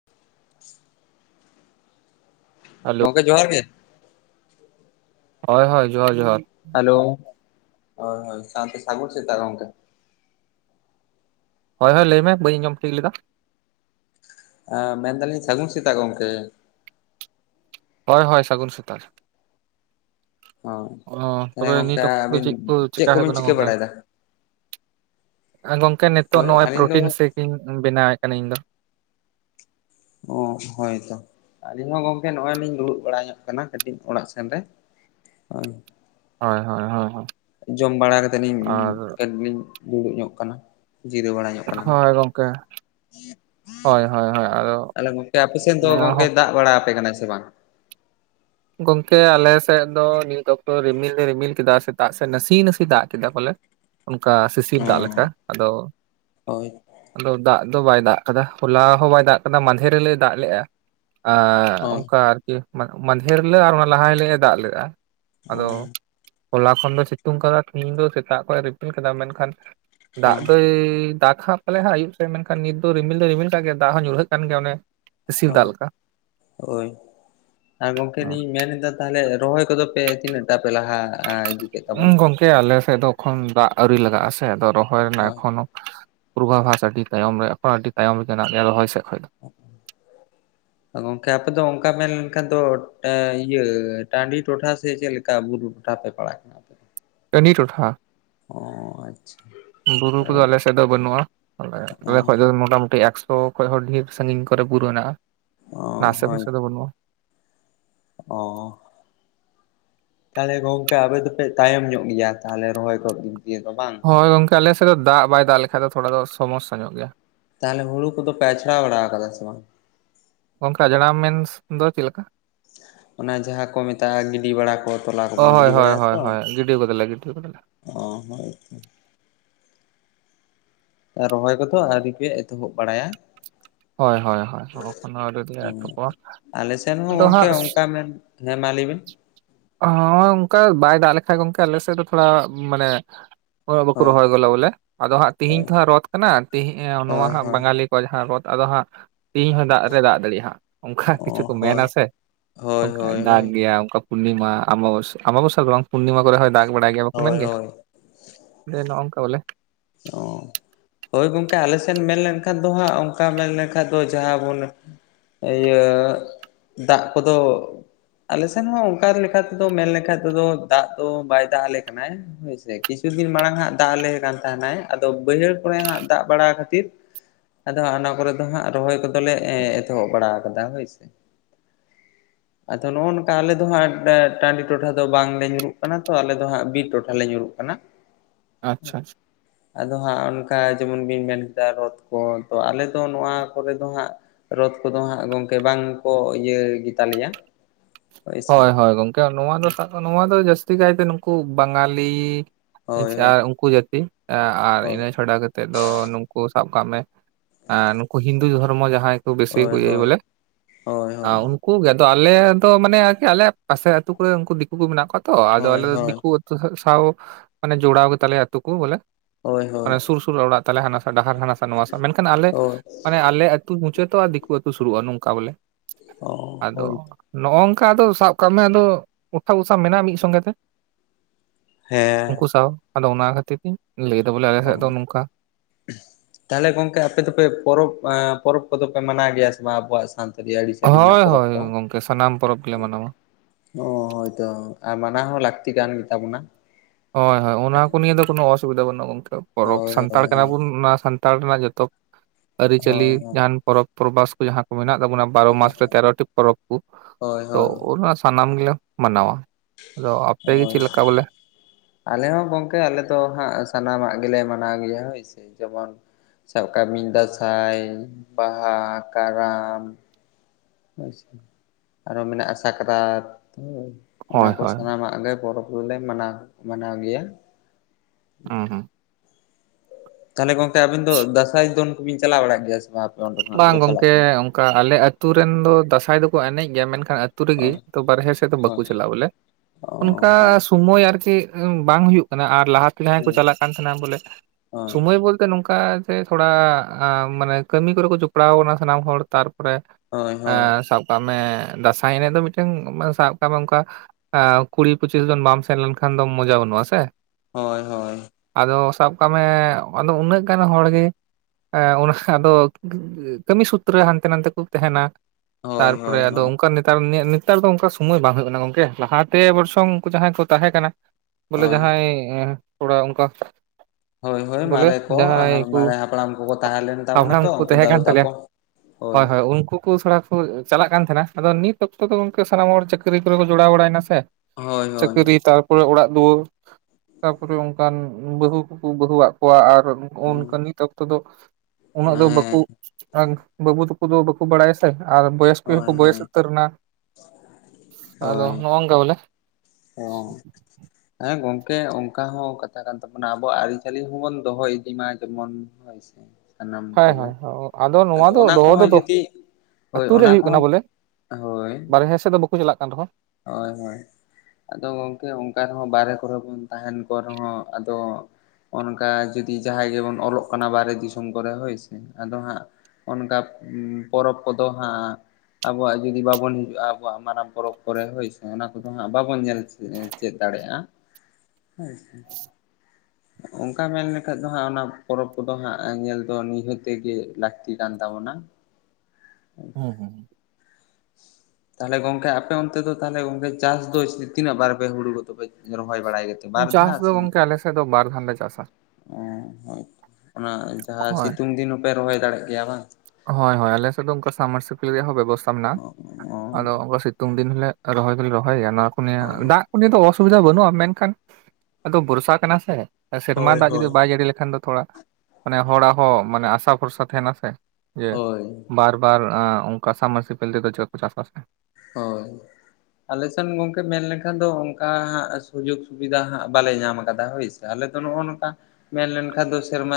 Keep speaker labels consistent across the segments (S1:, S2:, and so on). S1: [inaudible]
S2: Hello
S1: ᱜᱚᱝᱠᱮ ᱡᱚᱦᱟᱨ ᱜᱮ᱾
S2: ᱦᱚᱭ ᱦᱚᱭ ᱡᱚᱦᱟᱨ ᱡᱚᱦᱟᱨ᱾
S1: ᱦᱮᱞᱳ ᱦᱳᱭ ᱦᱳᱭ ᱥᱟᱶᱛᱮ ᱥᱟᱹᱜᱩᱱ ᱥᱮᱛᱟᱜ ᱜᱚᱝᱠᱮ᱾
S2: ᱦᱚᱭ ᱦᱚᱭ ᱞᱟᱹᱭ ᱢᱮ ᱵᱟᱹᱧ ᱡᱚᱢ ᱴᱷᱤᱠ ᱞᱮᱫᱟ?
S1: ᱮᱸ ᱢᱮᱱᱫᱟᱞᱤᱧ ᱥᱟᱹᱜᱩᱱ ᱥᱮᱛᱟᱜ ᱜᱚᱝᱠᱮᱸ
S2: ᱦᱚᱭ ᱦᱚᱭ ᱥᱟᱹᱜᱩᱱ ᱥᱮᱛᱟᱜ᱾
S1: ᱦᱳᱭ
S2: ᱚ
S1: ᱛᱟᱦᱚᱞᱮ
S2: ᱛᱚᱵᱮ
S1: ᱜᱚᱝᱠᱮ
S2: ᱱᱤᱛ ᱚᱠᱛᱚ
S1: ᱟᱹᱵᱤᱱ
S2: ᱪᱮᱜ ᱠᱚ
S1: ᱪᱮᱫ
S2: ᱪᱮᱠᱟ ᱦᱩᱭᱩᱜ
S1: ᱠᱚᱵᱤᱱ
S2: ᱠᱟᱱᱟ
S1: ᱪᱤᱠᱟᱹ
S2: ᱜᱚᱝᱠᱮ?
S1: ᱵᱟᱲᱟᱭᱮᱫᱟ
S2: ᱮᱸ ᱜᱚᱝᱠᱮ ᱱᱤᱛᱚᱜ
S1: ᱦᱳᱭ
S2: ᱱᱚᱜᱼᱚᱭ
S1: ᱟᱹᱞᱤᱧ ᱫᱚ
S2: ᱯᱨᱚᱴᱤᱱ ᱥᱮᱠᱤᱧ ᱵᱮᱱᱟᱣᱮᱜ ᱠᱟᱱᱟ ᱤᱧ ᱫᱚ᱾
S1: ᱚ ᱦᱚᱭᱛᱚ ᱟᱹᱞᱤᱧ ᱦᱚᱸ ᱜᱚᱝᱠᱮ ᱱᱚᱜᱼᱚᱭ ᱞᱤᱧ ᱫᱩᱲᱩᱵ ᱵᱟᱲᱟ ᱧᱚᱜ ᱠᱟᱱᱟ ᱠᱟᱹᱴᱤᱡ ᱚᱲᱟᱜ ᱥᱮᱱ ᱨᱮ᱾ [inaudible]
S2: ᱦᱟᱭ ᱦᱚᱭ ᱦᱚᱭ ᱦᱚᱭ
S1: ᱡᱚᱢ ᱵᱟᱲᱟ ᱠᱟᱛᱮᱜ ᱞᱤᱧ ᱠᱟᱹᱴᱤᱡ ᱞᱤᱧ ᱫᱩᱲᱩᱵ ᱧᱚᱜ ᱠᱟᱱᱟ ᱡᱤᱨᱟᱹᱣ ᱵᱟᱲᱟ ᱧᱚᱜ ᱟᱠᱟᱱᱟ
S2: ᱦᱳᱭ ᱜᱚᱝᱠᱮ ᱦᱳᱭ ᱦᱳᱭ ᱦᱳᱭ ᱟᱫᱚ
S1: ᱛᱟᱦᱞᱮ ᱜᱚᱝᱠᱮ ᱟᱯᱮ ᱥᱮᱫ ᱫᱚ ᱜᱚᱝᱠᱮ
S2: ᱦᱚᱸ
S1: ᱫᱟᱜ ᱵᱟᱲᱟ ᱟᱯᱮ ᱠᱟᱱᱟᱭ ᱥᱮ ᱵᱟᱝ?
S2: ᱜᱚᱝᱠᱮ ᱟᱞᱮᱥᱮᱫ ᱫᱚ ᱱᱤᱛ ᱚᱠᱛᱚ ᱨᱤᱢᱤᱞ ᱫᱚᱭ ᱨᱤᱢᱤᱞ ᱠᱮᱫᱟ ᱥᱮᱛᱟᱜ ᱥᱮ ᱱᱟᱥᱮ ᱱᱟᱥᱮ ᱫᱟᱜ ᱠᱮᱫᱟ ᱯᱟᱞᱮ᱾ ᱚᱱᱠᱟ ᱥᱤᱥᱤᱨ ᱫᱟᱜ ᱞᱮᱠᱟ
S1: ᱦᱳᱭ
S2: ᱟᱫᱚ
S1: ᱦᱳᱭ
S2: ᱟᱫᱚ ᱫᱟᱜ ᱫᱚ ᱵᱟᱭ ᱫᱟᱜ ᱟᱠᱟᱫᱟ ᱦᱚᱞᱟ ᱦᱚᱸ ᱵᱟᱭ ᱫᱟᱜ ᱟᱠᱟᱫᱟ, ᱢᱟᱸᱫᱷᱮᱨ ᱦᱮᱞᱳᱮᱜ ᱮ ᱫᱟᱜ ᱞᱮᱫᱟ᱾ ᱟᱸ
S1: ᱦᱳᱭ
S2: ᱚᱝᱠᱟ ᱟᱨᱠᱤ ᱢᱟᱸᱫᱷᱮᱨ ᱦᱤᱞᱳᱜ ᱟᱨ ᱚᱱᱟ ᱞᱟᱦᱟ ᱦᱤᱞᱳᱜ ᱮ ᱫᱟᱜ ᱞᱮᱜᱼᱟ᱾ ᱟᱫᱚ ᱦᱚᱞᱟ ᱠᱷᱚᱱ ᱫᱚᱭ ᱥᱤᱛᱩᱝ ᱠᱟᱫᱟ ᱛᱤᱦᱤᱧ ᱫᱚ ᱥᱮᱛᱟᱜ ᱠᱷᱚᱡᱮ ᱨᱤᱯᱤᱞ ᱠᱟᱫᱟ ᱢᱮᱱᱠᱷᱟᱱ ᱫᱟᱜ
S1: ᱦᱳᱭ
S2: ᱫᱚᱭ ᱫᱟᱜ ᱦᱟᱜ ᱯᱟᱞᱮ ᱦᱟᱸᱜ ᱟᱭᱩᱵ ᱥᱮᱜ ᱢᱮᱱᱠᱷᱟᱱ ᱱᱤᱛ ᱫᱚ ᱨᱤᱢᱤᱞ ᱫᱚ ᱨᱤᱢᱤᱞ ᱠᱟᱜ ᱜᱮᱭᱟ ᱫᱟᱜ ᱦᱚᱸ ᱧᱩᱨᱦᱟᱹᱜ ᱠᱟᱱ ᱜᱮᱭᱟ ᱚᱱᱮ ᱥᱤᱥᱤᱨ
S1: ᱦᱳᱭ
S2: ᱫᱟᱜ ᱞᱮᱠᱟ᱾
S1: ᱦᱳᱭ ᱟᱨ ᱜᱚᱝᱠᱮ ᱞᱤᱧ ᱢᱮᱱᱮᱫ ᱛᱟᱦᱞᱮ ᱨᱚᱦᱚᱭ ᱠᱚᱫᱚ ᱯᱮ ᱛᱤᱱᱟᱹᱜ ᱴᱟ ᱯᱮ ᱞᱟᱦᱟ ᱠᱟᱜᱼᱟ ᱤᱫᱤ ᱠᱮᱫ ᱛᱟᱵᱚᱱᱟ?
S2: ᱟᱞᱮᱥᱮᱜ ᱫᱚ ᱮᱠᱷᱚᱱ ᱫᱟᱜ ᱟᱣᱨᱤ ᱞᱟᱜᱟᱜᱼᱟ ᱥᱮ ᱟᱫᱚ ᱨᱚᱦᱚᱭ ᱨᱮᱱᱟᱜ
S1: ᱦᱳᱭ
S2: ᱮᱠᱷᱚᱱᱳ ᱯᱩᱨᱵᱟ ᱵᱷᱟᱥ ᱟᱹᱰᱤ ᱛᱟᱭᱚᱢ ᱨᱮ ᱮᱠᱷᱚᱱ ᱟᱹᱰᱤ ᱛᱟᱭᱚᱢ ᱨᱮᱜᱮ ᱢᱮᱱᱟᱜ ᱞᱮᱭᱟ ᱨᱚᱦᱚᱭ ᱥᱮᱫ ᱠᱷᱚᱡ ᱫᱚ᱾ [inaudible]
S1: ᱜᱚᱝᱠᱮ ᱟᱯᱮ ᱫᱚ ᱚᱝᱠᱟ ᱢᱮᱱᱞᱱᱠᱷᱟᱱ ᱫᱚ ᱤᱭᱟᱹ ᱴᱟᱺᱰᱤ ᱴᱚᱴᱷᱟ ᱥᱮ ᱪᱮᱜ ᱞᱮᱠᱟ ᱵᱩᱨᱩ? ᱴᱟ ᱯᱮ ᱯᱟᱲᱟᱜ ᱠᱟᱱᱟ ᱟᱯᱮ ᱫᱚ?
S2: ᱴᱟᱺᱰᱤ ᱴᱚᱴᱷᱟ᱾
S1: ᱚᱸᱻ ᱟᱪᱪᱷᱟ᱾
S2: ᱵᱩᱨᱩ ᱠᱚᱫᱚ
S1: ᱦᱳᱭ
S2: ᱟᱞᱮᱥᱮᱜ ᱫᱚ ᱵᱟᱹᱱᱩᱜᱼᱟ᱾ ᱟᱞᱮ ᱟᱞᱮ ᱠᱷᱚᱡ ᱫᱚ
S1: ᱚ
S2: ᱢᱚᱴᱟ ᱢᱩᱴᱤ ᱮᱠᱥᱚ ᱥᱚ ᱠᱷᱚᱡ ᱦᱚ ᱰᱷᱮᱨ ᱥᱟᱺᱜᱤᱧ ᱠᱚᱨᱮ ᱵᱩᱨᱩ ᱦᱮᱱᱟᱜᱼᱟ᱾ ᱚᱱᱟ ᱟᱥᱮ ᱯᱟᱥᱮ ᱫᱚ ᱵᱟᱹᱱᱩᱜᱼᱟ᱾
S1: ᱚᱸᱻ ᱛᱟᱦᱚᱞᱮ ᱜᱚᱝᱠᱮ ᱟᱵᱮ ᱫᱚᱯᱮ ᱛᱟᱭᱚᱢ ᱧᱚᱜ ᱜᱮᱭᱟ ᱛᱟᱦᱚᱞᱮ ᱨᱚᱦᱚᱭ ᱠᱚ ᱫᱤᱠ ᱫᱤᱭᱮ ᱫᱚ ᱵᱟᱝ?
S2: ᱦᱳᱭ ᱜᱚᱝᱠᱮ ᱟᱞᱮᱥᱮᱜ ᱫᱚ ᱫᱟᱜ ᱵᱟᱭ ᱫᱟᱜ ᱞᱮᱠᱷᱟᱡ ᱫᱚ ᱛᱷᱚᱲᱟ ᱫᱚ ᱥᱚᱢᱚᱥᱥᱟ ᱧᱚᱜ ᱜᱮᱭᱟ᱾
S1: ᱛᱟᱦᱚᱞᱮ ᱦᱩᱲᱩ ᱠᱚᱫᱚ ᱯᱮ ᱟᱪᱷᱲᱟ ᱵᱟᱲᱟᱣ ᱠᱟᱫᱟ ᱥᱮ ᱵᱟᱝ?
S2: ᱜᱚᱝᱠᱮ ᱟᱡᱲᱟᱣ ᱢᱮᱱᱥ ᱫᱚ ᱪᱮᱫ ᱞᱮᱠᱟ?
S1: ᱚᱱᱟ ᱡᱟᱦᱟᱸ ᱠᱚ ᱢᱮᱛᱟᱜᱼᱟ ᱜᱤᱰᱤ ᱵᱟᱲᱟ ᱠᱚ ᱛᱚᱞᱟ
S2: ᱚ
S1: ᱠᱚᱵᱚᱱ
S2: ᱦᱳᱭ
S1: ᱜᱤᱰᱤ
S2: ᱦᱳᱭ
S1: ᱵᱟᱲᱟᱭᱟ
S2: ᱦᱳᱭ
S1: ᱛᱚ᱾
S2: ᱦᱳᱭ ᱜᱤᱰᱤᱣ ᱠᱟᱫᱟᱞᱮ ᱜᱤᱰᱤᱣ ᱠᱟᱫᱟᱞᱮ
S1: ᱚᱸ ᱦᱳᱭ ᱦᱳᱭ᱾ ᱨᱚᱦᱚᱭ ᱠᱚᱫᱚ ᱟᱹᱣᱨᱤᱯᱮ ᱮᱛᱚᱦᱚᱵ ᱵᱟᱲᱟᱭᱟ?
S2: ᱦᱳᱭ ᱦᱳᱭ ᱦᱳᱭ ᱮᱠᱷᱚᱱᱚ ᱟᱹᱣᱨᱤᱞᱮ
S1: ᱚᱸᱻ
S2: ᱮᱛᱚᱦᱚᱵᱟ
S1: ᱟᱞᱮ ᱥᱮᱱ ᱦᱚᱸ
S2: ᱟᱫᱚ
S1: ᱜᱚᱝᱠᱮ
S2: ᱦᱟᱸᱜ
S1: ᱚᱱᱠᱟ ᱢᱮᱱ ᱦᱮᱸ ᱢᱟ ᱞᱟᱹᱭ ᱵᱤᱱ᱾
S2: ᱦᱚᱸ ᱚᱱᱠᱟ ᱵᱟᱭ ᱫᱟᱜ ᱞᱮᱠᱷᱟᱡ ᱜᱚᱝᱠᱮ ᱟᱞᱮ ᱥᱮᱜ ᱫᱚ ᱛᱷᱚᱲᱟ ᱢᱟᱱᱮ, ᱦᱚ ᱵᱟᱠᱚ
S1: ᱦᱳᱭ
S2: ᱨᱚᱦᱚᱭ ᱜᱚᱫᱟ ᱵᱚᱞᱮ, ᱟᱫᱚ ᱦᱟᱸᱜ ᱛᱤᱦᱤᱧ ᱛᱚ
S1: ᱦᱳᱭ
S2: ᱦᱟᱸᱜ ᱨᱚᱛᱷ ᱠᱟᱱᱟ, ᱱᱚᱣᱟ
S1: ᱦᱳᱭ
S2: ᱦᱟᱸᱜ
S1: ᱦᱳᱭ
S2: ᱵᱟᱝᱜᱟᱞᱤ ᱠᱚᱣᱟᱜ ᱡᱟᱦᱟᱸ ᱨᱚᱛᱷ᱾ ᱟᱫᱚ ᱦᱟᱸᱜ ᱛᱤᱦᱤᱧ ᱦᱚᱸ ᱫᱟᱜ ᱨᱮ ᱫᱟᱜ ᱫᱟᱲᱮᱭᱟᱜᱼᱟ, ᱦᱟᱸᱜ ᱚᱱᱠᱟ
S1: ᱚ
S2: ᱠᱤᱪᱷᱩ ᱠᱚ ᱢᱮᱱᱟ
S1: ᱦᱳᱭ
S2: ᱥᱮ᱾
S1: ᱦᱳᱭ
S2: ᱚᱱᱠᱟ
S1: ᱦᱳᱭ
S2: ᱫᱟᱜᱽ
S1: ᱦᱳᱭ
S2: ᱜᱮᱭᱟ ᱚᱝᱠᱟ ᱯᱩᱨᱱᱤᱢᱟ ᱟᱢᱟᱵᱚᱥᱥᱟ ᱟᱢᱟ ᱵᱚᱥᱥᱟ ᱫᱚ ᱵᱟᱝ ᱯᱩᱨᱱᱤᱢᱟ ᱠᱚᱨᱮ ᱦᱚᱭ ᱫᱟᱜ ᱵᱟᱲᱟᱭ ᱜᱮᱭᱟ ᱵᱟᱠᱚ ᱢᱮᱱ
S1: ᱦᱳᱭ ᱦᱳᱭ
S2: ᱜᱮᱭᱟ ᱱᱚᱝᱠᱟ ᱵᱚᱞᱮ
S1: ᱚᱸᱻ ᱦᱳᱭ ᱜᱚᱝᱠᱮ ᱟᱞᱮ ᱥᱮᱱ ᱢᱮᱱ ᱞᱮᱱᱠᱷᱟᱱ ᱫᱚ ᱦᱟᱸᱜ ᱚᱱᱠᱟ ᱢᱮᱱ ᱞᱮᱠᱷᱟᱡ ᱫᱚ ᱡᱟᱦᱟᱸ ᱵᱚᱱ ᱤᱭᱟᱹ ᱫᱟᱜ ᱠᱚᱫᱚ ᱟᱞᱮᱥᱮᱱ ᱦᱚᱸ ᱚᱱᱠᱟ ᱞᱮᱠᱟᱛᱮᱫᱚ ᱢᱮᱱ ᱞᱮᱠᱟ ᱛᱮᱫᱚ ᱫᱟᱜ ᱫᱚ ᱵᱟᱭ ᱫᱟᱜ ᱟᱞᱮ ᱠᱟᱱᱟᱭ᱾ ᱦᱳᱭᱥᱮ ᱠᱤᱪᱷᱩ ᱫᱤᱱ ᱢᱟᱲᱟᱝ ᱦᱟᱸᱜ ᱫᱟᱜ ᱟᱞᱮ ᱠᱟᱱ ᱛᱟᱦᱮᱱᱟᱭ᱾ ᱟᱫᱚ ᱵᱟᱹᱭᱦᱟᱹᱲ ᱠᱚᱨᱮᱱᱟᱹᱜ ᱫᱟᱜ ᱵᱟᱲᱟ ᱠᱷᱟᱹᱛᱤᱨ, ᱟᱫᱚ ᱦᱟᱸᱜ ᱚᱱᱟ ᱠᱚᱨᱮ ᱫᱚ ᱦᱟᱸᱜ ᱨᱚᱦᱚᱭ ᱠᱚᱫᱚᱞᱮ ᱮᱻ ᱮᱛᱚᱦᱚᱵ ᱵᱟᱲᱟ ᱠᱟᱫᱟ ᱦᱳᱭ ᱥᱮ᱾
S2: [inaudible]
S1: ᱟᱫᱚ ᱱᱚᱜᱼᱚ ᱱᱚᱝᱠᱟ ᱟᱞᱮ ᱫᱚ ᱦᱟᱸᱜ ᱴᱟᱺᱰᱤ ᱴᱚᱴᱷᱟ ᱫᱚ ᱵᱟᱝᱞᱮ ᱧᱩᱨᱩᱜ ᱠᱟᱱᱟ ᱛᱚ᱾ ᱟᱞᱮ ᱫᱚ ᱦᱟᱸᱜ ᱵᱤᱨ ᱴᱚᱴᱷᱟ ᱞᱮ ᱧᱩᱨᱩᱜ ᱠᱟᱱᱟ᱾
S2: ᱟᱪᱪᱷᱟ ᱟᱪᱷᱟ᱾
S1: ᱟᱫᱚ ᱦᱟᱸᱜ ᱚᱱᱠᱟ ᱡᱮᱢᱚᱱ ᱵᱤᱱ ᱢᱮᱱ ᱠᱮᱫᱟ ᱨᱚᱛᱷ ᱠᱚ, ᱛᱚ ᱟᱞᱮᱫᱚ ᱱᱚᱣᱟ ᱠᱚᱨᱮ ᱫᱚ ᱦᱟᱸᱜ ᱨᱚᱛᱷ‌ ᱠᱚᱫᱚ ᱦᱟᱸᱜ ᱜᱚᱝᱠᱮ ᱵᱟᱝᱠᱚ ᱤᱭᱟᱹ ᱜᱮᱛᱟᱞᱮᱭᱟ᱾
S2: ᱦᱳᱭ ᱦᱳᱭ ᱜᱚᱝᱠᱮ ᱱᱚᱣᱟ ᱫᱚ ᱥᱟᱵᱠᱟᱢ ᱱᱚᱣᱟ ᱫᱚ ᱡᱟᱹᱥᱛᱤ ᱠᱟᱭᱛᱮ ᱱᱩᱝᱠᱩ ᱵᱟᱝᱟᱞᱤ,
S1: ᱦᱳᱭ
S2: ᱟᱪᱪᱷᱟ
S1: ᱦᱳᱭ
S2: ᱟᱨ ᱩᱱᱠᱩ ᱡᱟᱹᱛᱤ ᱟᱨ
S1: ᱦᱳᱭ
S2: ᱤᱱᱟᱹ ᱪᱷᱟᱰᱟ ᱠᱟᱛ ᱛᱮᱜ ᱫᱚ ᱱᱚᱝᱠᱚ ᱥᱟᱵ ᱠᱟᱜ ᱢᱮ ᱟᱸ ᱱᱩᱱᱠᱩ ᱦᱤᱱᱫᱩ ᱫᱷᱚᱨᱢᱚ ᱡᱟᱦᱟᱸᱭ ᱠᱚ ᱵᱮᱥᱤ
S1: ᱦᱳᱭ
S2: ᱠᱚ ᱤᱭᱟᱭᱟ
S1: ᱦᱳᱭ
S2: ᱵᱚᱞᱮ,
S1: ᱦᱳᱭ ᱦᱳᱭ
S2: ᱩᱱᱠᱩ ᱠᱩ ᱜᱮ ᱟᱫᱚ ᱟᱞᱮᱫᱚ ᱢᱟᱱᱮ ᱟᱨᱠᱤ ᱟᱞᱮ ᱯᱟᱥᱮ ᱟᱹᱛᱩ ᱠᱚᱨᱮ ᱩᱱᱠᱩ ᱫᱤᱠᱩ ᱠᱚ ᱢᱮᱱᱟᱜ ᱠᱚᱣᱟ ᱛᱚ ᱟᱫᱚ
S1: ᱦᱳᱭ
S2: ᱟᱞᱮᱫᱚ
S1: ᱦᱳᱭ
S2: ᱫᱤᱠᱩ ᱟᱹᱛᱩ ᱥᱟᱣ ᱢᱟᱱᱮ ᱡᱳᱲᱟᱣ ᱜᱮᱛᱟᱞᱮᱭᱟ ᱟᱛᱩ ᱠᱩ ᱵᱚᱞᱮ,
S1: ᱦᱳᱭ ᱦᱳᱭ
S2: ᱢᱟᱱᱮ ᱥᱩᱨᱼᱥᱩᱨ ᱚᱲᱟᱜ ᱛᱟᱞᱮ ᱦᱟᱱᱟ ᱰᱟᱦᱟᱨ ᱦᱟᱱᱟᱥᱟ ᱱᱚᱣᱟᱥᱟ ᱢᱮᱱᱠᱷᱟᱱ ᱟᱞᱮ
S1: ᱦᱳᱭ
S2: ᱢᱟᱱᱮ ᱟᱞᱮ ᱟᱹᱛᱩ ᱟᱹᱛᱩ ᱢᱩᱪᱟᱹᱫᱚᱜᱼᱟ, ᱫᱤᱠᱩ ᱟᱹᱛᱩ ᱥᱩᱨᱩᱜᱼᱟ, ᱱᱚᱝᱠᱟ ᱵᱚᱞᱮ
S1: ᱚ
S2: ᱟᱫᱚ
S1: ᱦᱳᱭ
S2: ᱱᱚ ᱚᱱᱠᱟ ᱟᱫᱚ ᱥᱟᱵ ᱠᱟᱜ ᱢᱮ ᱟᱫᱚ ᱳᱴᱷᱟᱵᱚᱥᱟ ᱢᱮᱱᱟᱜᱼᱟ ᱢᱤᱜ ᱥᱚᱸᱜᱮ ᱛᱮ
S1: ᱦᱮᱸ
S2: ᱩᱱᱠᱩ ᱥᱟᱶ ᱟᱫᱚ ᱚᱱᱟ ᱠᱷᱟᱹᱛᱤᱨ ᱛᱤᱧ ᱞᱟᱹᱭᱫᱟ ᱵᱚᱞᱮ ᱟᱞᱮ
S1: ᱚ
S2: ᱥᱮᱜ ᱫᱚ ᱱᱚᱝᱠᱟ᱾
S1: ᱛᱟᱦᱚᱞᱮ ᱜᱚᱝᱠᱮ ᱟᱯᱮ ᱫᱚᱯᱮ ᱯᱚᱨᱚᱵᱽ ᱮᱸ ᱯᱚᱨᱚᱵᱽ ᱠᱚᱫᱚ ᱯᱮ ᱢᱟᱱᱟᱣ ᱜᱮᱭᱟ ᱥᱮ ᱵᱟᱝ ᱟᱵᱚᱣᱟᱜ ᱥᱟᱱ?
S2: ᱦᱳᱭ ᱦᱳᱭ ᱜᱚᱝᱠᱮ ᱥᱟᱱᱟᱢ ᱯᱚᱨᱚᱵᱽ ᱜᱮᱞᱮ ᱢᱟᱱᱟᱣᱟ᱾
S1: ᱚᱸᱻ ᱦᱳᱭᱛᱚ ᱟᱨ ᱢᱟᱱᱟᱣ ᱦᱚᱸ ᱞᱟᱹᱠᱛᱤ ᱠᱟᱱ ᱜᱮᱛᱟᱵᱚᱱᱟ᱾
S2: ᱦᱳᱭ ᱦᱳᱭ ᱚᱱᱟ ᱠᱚ ᱱᱤᱭᱮ ᱫᱚ ᱠᱳᱱᱳ ᱚᱥᱩᱵᱤᱫᱟ ᱵᱟᱹᱱᱩᱜᱼᱟ ᱜᱚᱝᱠᱮ᱾ ᱯᱚᱨᱚᱵᱽ
S1: ᱦᱳᱭ
S2: ᱥᱟᱱᱛᱟᱲ
S1: ᱦᱳᱭ
S2: ᱠᱟᱱᱟ ᱵᱚᱱ ᱚᱱᱟ ᱥᱟᱱᱛᱟᱲ ᱨᱮᱱᱟᱜ ᱡᱚᱛᱚ ᱟᱹᱨᱤ ᱪᱟᱹᱞᱤ
S1: ᱦᱳᱭ ᱦᱳᱭ
S2: ᱡᱟᱦᱟᱱ ᱯᱚᱨᱚᱵᱽ ᱯᱚᱨᱵᱷᱟᱥ ᱠᱚ ᱡᱟᱦᱟᱸ ᱢᱮᱱᱟᱜ ᱛᱟᱵᱚᱱᱟ ᱵᱟᱨᱚ ᱢᱟᱥ ᱨᱮ ᱛᱮᱨᱚᱴᱤ ᱯᱚᱨᱚᱵᱽ ᱠᱚ
S1: ᱦᱳᱭ ᱦᱳᱭ ᱦᱳᱭ
S2: ᱛᱚ ᱚᱱᱟ ᱥᱟᱱᱟᱢ ᱜᱮᱞᱮ ᱢᱟᱱᱟᱣᱟ ᱟᱫᱚ ᱟᱯᱮᱜᱮ
S1: ᱦᱳᱭ
S2: ᱪᱮᱫ ᱞᱮᱠᱟ ᱵᱚᱞᱮ
S1: ᱟᱞᱮ ᱦᱚᱸ ᱜᱚᱝᱠᱮ ᱟᱞᱮ ᱫᱚ ᱦᱟᱸᱜ ᱥᱟᱱᱟᱢᱟᱜ ᱜᱮᱞᱮ ᱢᱟᱱᱟᱣ ᱜᱮᱭᱟ ᱦᱳᱭ ᱥᱮ ᱡᱮᱢᱚᱱ ᱥᱟᱵ ᱠᱟᱜ ᱵᱤᱱ ᱫᱟᱸᱥᱟᱭ, ᱵᱟᱦᱟ, ᱠᱟᱨᱟᱢ ᱟᱨ ᱦᱚᱸ ᱢᱮᱱᱟᱜᱼᱟ ᱥᱟᱠᱨᱟᱛ ᱦᱳᱭ ᱚᱱᱟ
S2: ᱦᱳᱭ
S1: ᱠᱚ
S2: ᱦᱳᱭ
S1: ᱥᱟᱱᱟᱢᱟᱜ ᱜᱮ ᱯᱚᱨᱚᱵᱽ ᱞᱮ ᱢᱟᱱᱟᱣ ᱢᱟᱱᱟᱣ ᱜᱮᱭᱟ
S2: ᱦᱩᱹ ᱦᱩᱸ
S1: ᱛᱟᱦᱚᱞᱮ ᱜᱚᱝᱠᱮ ᱟᱵᱤᱱ ᱫᱚ ᱫᱟᱸᱥᱟᱭ ᱫᱚᱱ ᱠᱚ ᱵᱤᱱ ᱪᱟᱞᱟᱣ ᱵᱟᱲ ᱜᱮᱭᱟ ᱥᱮ ᱵᱟᱝ ᱟᱯᱮ ᱚᱸᱰᱮ ᱠᱷᱚᱱᱟᱜ ᱫᱚ
S2: ᱵᱟᱝ
S1: ᱠᱚ ᱪᱟᱞᱟᱜ
S2: ᱜᱚᱝᱠᱮ
S1: ᱜᱮᱭᱟ
S2: ᱚᱱᱠᱟ ᱟᱞᱮ ᱟᱹᱛᱩ ᱨᱮᱱ ᱫᱚ ᱫᱟᱥᱟᱸᱭ ᱫᱚ ᱠᱚ ᱮᱱᱮᱡ ᱜᱮᱭᱟ ᱢᱮᱱᱠᱷᱟᱱ ᱟᱹᱛᱩ ᱨᱮ ᱜᱮ
S1: ᱦᱳᱭ
S2: ᱵᱟᱨᱦᱮ ᱥᱮᱫ ᱫᱚ ᱵᱟᱠᱚ
S1: ᱦᱳᱭ
S2: ᱪᱟᱞᱟᱜᱼᱟ ᱵᱚᱞᱮ
S1: ᱚ
S2: ᱚᱱᱠᱟ
S1: ᱦᱳᱭ
S2: ᱥᱳᱢᱳᱭ ᱟᱨᱠᱤ ᱵᱟᱝ ᱦᱳᱭᱳᱜ ᱠᱟᱱᱟ ᱟᱨ ᱞᱟᱦᱟ ᱛᱮ ᱡᱟᱦᱟᱸᱭ ᱠᱚ
S1: ᱦᱳᱭ
S2: ᱪᱟᱞᱟᱜ ᱠᱟᱱ ᱛᱟᱦᱮᱸᱱᱟ ᱵᱚᱞᱮ ᱥᱳᱢᱚᱭ ᱵᱚᱞᱛᱮ ᱱᱚᱝᱠᱟ ᱥᱮ ᱛᱷᱚᱲᱟ ᱢᱟᱱᱮ ᱠᱟᱹᱢᱤ ᱠᱚ ᱨᱮ ᱠᱚ ᱡᱚᱯᱲᱟᱣ ᱟᱠᱟᱱᱟ ᱥᱟᱱᱟᱢ ᱦᱚᱲ ᱛᱟᱨᱯᱚᱨᱮ
S1: ᱦᱳᱭ ᱦᱳᱭ
S2: ᱟᱸ ᱥᱟᱵ ᱠᱟᱜ ᱢᱮ ᱫᱟᱸᱥᱟᱭ ᱮᱱᱮᱡ ᱫᱚ ᱢᱤᱫᱴᱮᱱ ᱥᱟᱵ ᱠᱟᱜ ᱢᱮ ᱚᱱᱠᱟ ᱠᱩᱲᱤ ᱯᱚᱸᱪᱤᱥ ᱡᱚᱱ ᱵᱟᱢ ᱥᱮᱱ ᱞᱮᱱᱠᱷᱟᱱ ᱫᱚ ᱢᱚᱡᱟ ᱵᱟᱹᱱᱩᱜᱼᱟ ᱥᱮ
S1: ᱦᱳᱭ ᱦᱳᱭ
S2: ᱟᱫᱚ ᱥᱟᱵ ᱠᱟᱜ ᱢᱮ ᱟᱫᱚ ᱩᱱᱟᱹᱜ ᱜᱟᱱ ᱦᱚᱲ ᱜᱮ ᱮᱸ ᱟᱫᱚ ᱠᱟᱹᱢᱤ ᱥᱩᱛᱨᱚ ᱦᱟᱱᱛᱮ ᱱᱟᱛᱮ ᱠᱩ ᱛᱟᱦᱮᱸᱱᱟ
S1: ᱦᱳᱭ
S2: ᱛᱟᱨᱯᱚᱨᱮ
S1: ᱦᱳᱭ
S2: ᱟᱫᱚ
S1: ᱦᱳᱭ
S2: ᱚᱱᱠᱟ ᱱᱮᱛᱟᱨ ᱱᱮᱛᱟᱨ ᱫᱚ ᱚᱱᱠᱟ ᱥᱳᱢᱚᱭ ᱵᱟᱝ ᱦᱩᱭᱩᱜ ᱠᱟᱱᱟ ᱜᱚᱝᱠᱮ ᱞᱟᱦᱟᱛᱮ ᱵᱚᱨᱥᱚᱝ ᱡᱟᱦᱟᱸᱭ ᱠᱚ ᱛᱟᱦᱮᱸ ᱠᱟᱱᱟ ᱵᱚᱞᱮ
S1: ᱦᱳᱭ
S2: ᱡᱟᱦᱟᱸᱭ ᱛᱷᱚᱲᱟ ᱚᱱᱠᱟ
S1: ᱦᱳᱭ ᱦᱳᱭ
S2: ᱵᱚᱞᱮ
S1: ᱢᱟᱨᱮ ᱠᱚ
S2: ᱡᱟᱦᱟᱸᱭ ᱠᱚ
S1: ᱢᱟᱨᱮ ᱦᱟᱯᱲᱟᱢ ᱠᱚ ᱠᱚ ᱛᱟᱦᱮᱸ ᱞᱮᱱ ᱛᱟᱵᱚᱱᱟ
S2: ᱦᱟᱯᱲᱟᱢ
S1: ᱛᱚ
S2: ᱠᱚ ᱛᱟᱦᱮᱸ ᱠᱟᱱ
S1: ᱫᱟᱫᱩ
S2: ᱛᱟᱞᱮᱭᱟ
S1: ᱛᱟᱠᱚ
S2: ᱦᱳᱭ ᱦᱳᱭ ᱩᱱᱠᱩ ᱠᱚ ᱛᱷᱚᱲᱟ ᱠᱚ ᱪᱟᱞᱟᱜ ᱠᱟᱱ ᱛᱟᱦᱮᱸᱱᱟ ᱟᱫᱚ ᱱᱤᱛ ᱚᱠᱛᱚ ᱫᱚ ᱜᱚᱝᱠᱮ ᱥᱟᱱᱟᱢ ᱦᱚᱲ ᱪᱟᱹᱠᱨᱤ ᱠᱚᱨᱮ ᱠᱚ ᱡᱚᱲᱟᱣ ᱵᱟᱲᱟᱭᱮᱱᱟ ᱥᱮ
S1: ᱦᱳᱭ ᱦᱳᱭ
S2: ᱪᱟᱹᱠᱨᱤ ᱛᱟᱨ ᱯᱚᱨᱮ ᱚᱲᱟᱜ ᱫᱩᱣᱟᱹᱨ ᱛᱟᱯᱚᱨᱮ ᱚᱱᱠᱟᱱ ᱵᱟᱹᱦᱩ ᱠᱚ ᱠᱚ ᱵᱟᱹᱦᱩ ᱟᱫ ᱠᱚᱣᱟ ᱟᱨ ᱚᱱᱠᱟ ᱱᱤᱛ ᱚᱠᱛᱚ ᱫᱚ ᱩᱱᱟᱹᱜ ᱫᱚ ᱵᱟᱠᱚ
S1: ᱦᱮᱸ
S2: ᱵᱟᱹᱵᱩ ᱛᱟᱠᱚ ᱫᱚ ᱵᱟᱠᱚ ᱵᱟᱲᱟᱭᱟ ᱥᱮ ᱟᱨ ᱵᱚᱭᱮᱥ ᱠᱚ
S1: ᱦᱳᱭ
S2: ᱦᱚᱸᱠᱚ ᱵᱚᱭᱮᱥ
S1: ᱦᱳᱭ
S2: ᱩᱛᱟᱹᱨ ᱮᱱᱟ ᱟᱫᱚ
S1: ᱦᱳᱭ
S2: ᱱᱚᱝᱠᱟ ᱵᱚᱞᱮ
S1: ᱚ ᱦᱮᱸ ᱜᱚᱝᱠᱮ ᱚᱱᱠᱟ ᱦᱚᱸ ᱠᱟᱛᱷᱟ ᱠᱟᱱ ᱛᱟᱵᱚᱱᱟ ᱟᱵᱚᱣᱟᱜ ᱟᱹᱨᱤᱪᱟᱹᱞᱤ ᱦᱚᱸᱵᱚᱱ ᱫᱚᱦᱚ ᱤᱫᱤ ᱢᱟ ᱡᱮᱢᱚᱱ [inaudible]
S2: ᱦᱳᱭ
S1: ᱠᱚᱜᱮ
S2: ᱦᱳᱭ ᱟᱫᱚ ᱱᱚᱣᱟ ᱫᱚ
S1: ᱚᱱᱟ
S2: ᱫᱚᱦᱚ ᱫᱚ
S1: ᱠᱚᱦᱚᱸ
S2: ᱫᱚ
S1: ᱡᱩᱫᱤ ᱦᱳᱭ
S2: ᱟᱹᱛᱩ ᱨᱮ
S1: ᱚᱱᱟ
S2: ᱦᱩᱭᱩᱜ ᱠᱟᱱᱟ
S1: ᱠᱚᱦᱚᱸ
S2: ᱵᱚᱞᱮ
S1: ᱦᱳᱭ
S2: ᱵᱟᱨᱦᱮ ᱥᱮᱫ ᱫᱚ ᱵᱟᱠᱚ ᱪᱟᱞᱟᱜ ᱠᱟᱱ ᱨᱮᱦᱚᱸ
S1: ᱦᱳᱭ ᱦᱳᱭ ᱟᱫᱚ ᱜᱚᱝᱠᱮ ᱚᱱᱠᱟ ᱨᱮᱦᱚᱸ ᱵᱟᱦᱨᱮ ᱠᱚᱨᱮ ᱵᱚᱱ ᱛᱟᱦᱮᱸᱱ ᱠᱚ ᱨᱮᱦᱚᱸ ᱟᱫᱚ ᱚᱱᱠᱟ ᱡᱩᱫᱤ ᱡᱟᱦᱟᱸᱭ ᱜᱮᱵᱚᱱ ᱚᱞᱚᱜ ᱠᱟᱱᱟ ᱵᱟᱦᱨᱮ ᱫᱤᱥᱚᱢ ᱠᱚᱨᱮ ᱦᱳᱭ ᱥᱮ ᱟᱫᱚ ᱦᱟᱸᱜ ᱚᱱᱠᱟ ᱯᱚᱨᱚᱵᱽ ᱠᱚᱫᱚ ᱦᱟᱸᱜ ᱟᱵᱩᱣᱟᱜ ᱡᱩᱫᱤ ᱵᱟᱵᱩᱱ ᱦᱤᱡᱩᱜᱼᱟ ᱟᱵᱩᱣᱟᱜ ᱢᱟᱨᱟᱝ ᱯᱚᱨᱚᱵᱽ ᱠᱚ ᱨᱮ ᱦᱳᱭ ᱥᱮ ᱚᱱᱟ ᱠᱚᱫᱚ ᱦᱟᱸᱜ ᱵᱟᱵᱚᱱ ᱧᱮᱞ ᱪᱮᱫ ᱫᱟᱲᱮᱟᱜᱼᱟ ᱦᱳᱭ ᱥᱮ
S2: [inaudible]
S1: ᱚᱱᱠᱟ ᱢᱮᱱ ᱞᱮᱠᱷᱟᱱ ᱫᱚ ᱦᱟᱸᱜ ᱚᱱᱟ ᱯᱚᱨᱚᱵᱽ ᱠᱚᱫᱚ ᱦᱟᱸᱜ ᱧᱮᱞ ᱫᱚ ᱱᱤᱦᱟᱹᱛ ᱜᱮ ᱞᱟᱹᱠᱛᱤ ᱠᱟᱱ ᱛᱟᱵᱚᱱᱟ
S2: ᱦᱩᱸ ᱦᱩᱸ
S1: ᱛᱟᱦᱚᱞᱮ ᱜᱚᱝᱠᱮ ᱟᱯᱮ ᱚᱱᱛᱮ ᱫᱚ ᱛᱟᱦᱞᱮ ᱜᱛᱝᱠᱮ ᱪᱟᱥ ᱫᱚ ᱛᱤᱱᱟᱹᱜ ᱵᱟᱨ ᱯᱮ ᱦᱩᱲᱩ ᱠᱚᱫᱚ ᱯᱮ ᱨᱚᱦᱚᱭ ᱵᱟᱲᱟᱭ ᱜᱮᱛᱮ ᱵᱟᱨ
S2: ᱪᱟᱥ
S1: ᱫᱷᱟᱣ
S2: ᱫᱚ ᱜᱚᱝᱠᱮ ᱟᱞᱮ ᱥᱮᱫ ᱫᱚ ᱵᱟᱨ ᱫᱷᱟᱣ ᱞᱮ ᱪᱟᱥᱟ
S1: ᱦᱚᱭᱛᱚ ᱚᱱᱟ ᱡᱟᱦᱟᱸ
S2: ᱦᱳᱭ
S1: ᱥᱤᱛᱩᱝ ᱫᱤᱱ ᱦᱚᱸᱯᱮ ᱨᱚᱦᱚᱭ ᱫᱟᱲᱮᱭᱟᱜ ᱜᱮᱭᱟ ᱵᱟᱝ
S2: ᱦᱳᱭ ᱦᱳᱭ ᱟᱞᱮ ᱥᱮᱫ ᱫᱚ ᱚᱱᱠᱟ ᱥᱟᱵᱢᱟᱨᱥᱤ ᱠᱚᱞ ᱨᱮᱭᱟᱜ ᱦᱚᱸ ᱵᱮᱵᱚᱥᱛᱟ ᱢᱮᱱᱟᱜᱼᱟ ᱟᱫᱚ ᱯᱟᱥᱮᱡ ᱥᱤᱛᱩᱝ ᱫᱤᱱ ᱦᱚᱞᱮ ᱨᱚᱦᱚᱭ ᱫᱚᱞᱮ ᱨᱚᱦᱚᱭᱟ ᱱᱚᱣᱟ ᱠᱚ ᱱᱤᱭᱮ ᱫᱟᱜ ᱠᱚ ᱱᱤᱭᱮ ᱫᱚ ᱚᱥᱩᱵᱤᱫᱷᱟ ᱵᱟᱹᱱᱩᱜᱼᱟ ᱢᱮᱱᱠᱷᱟᱱ ᱟᱫᱚ ᱵᱚᱨᱥᱟ ᱠᱟᱱᱟ ᱥᱮ ᱥᱮᱨᱢᱟ
S1: ᱦᱳᱭ
S2: ᱫᱟᱜ
S1: ᱦᱳᱭ
S2: ᱡᱩᱫᱤ ᱵᱟᱭ ᱡᱟᱹᱲᱤ ᱞᱮᱠᱷᱟᱱ ᱫᱚ ᱛᱷᱚᱲᱟ ᱢᱟᱱᱮ ᱦᱚᱲᱟᱜ ᱦᱚᱸ ᱢᱟᱱᱮ ᱟᱥᱟ ᱵᱷᱚᱨᱥᱟ ᱛᱟᱦᱮᱸᱱᱟ ᱥᱮ ᱡᱮ
S1: ᱦᱳᱭ
S2: ᱵᱟᱨ ᱵᱟᱨ ᱚᱱᱠᱟ ᱥᱟᱵᱢᱟᱨᱥᱟᱞ ᱛᱮᱫᱚ [unintelligible] ᱪᱟᱥᱵᱟᱥ
S1: ᱦᱳᱭ ᱟᱞᱮᱥᱮᱱ ᱜᱚᱝᱠᱮ ᱢᱮᱱ ᱞᱮᱠᱷᱟᱱ ᱫᱚ ᱚᱱᱠᱟ ᱦᱟᱸᱜ ᱥᱩᱡᱳᱜᱽ ᱥᱩᱵᱤᱫᱷᱟ ᱦᱟᱸᱜ ᱵᱟᱞᱮ ᱧᱟᱢ ᱟᱠᱟᱫᱟ ᱦᱳᱭᱥᱮ ᱛᱟᱦᱚᱞᱮ ᱱᱚᱜᱼᱚ ᱱᱚᱝᱠᱟ ᱢᱮᱱᱞᱮᱱᱠᱷᱟᱱ ᱫᱚ ᱥᱮᱨᱢᱟ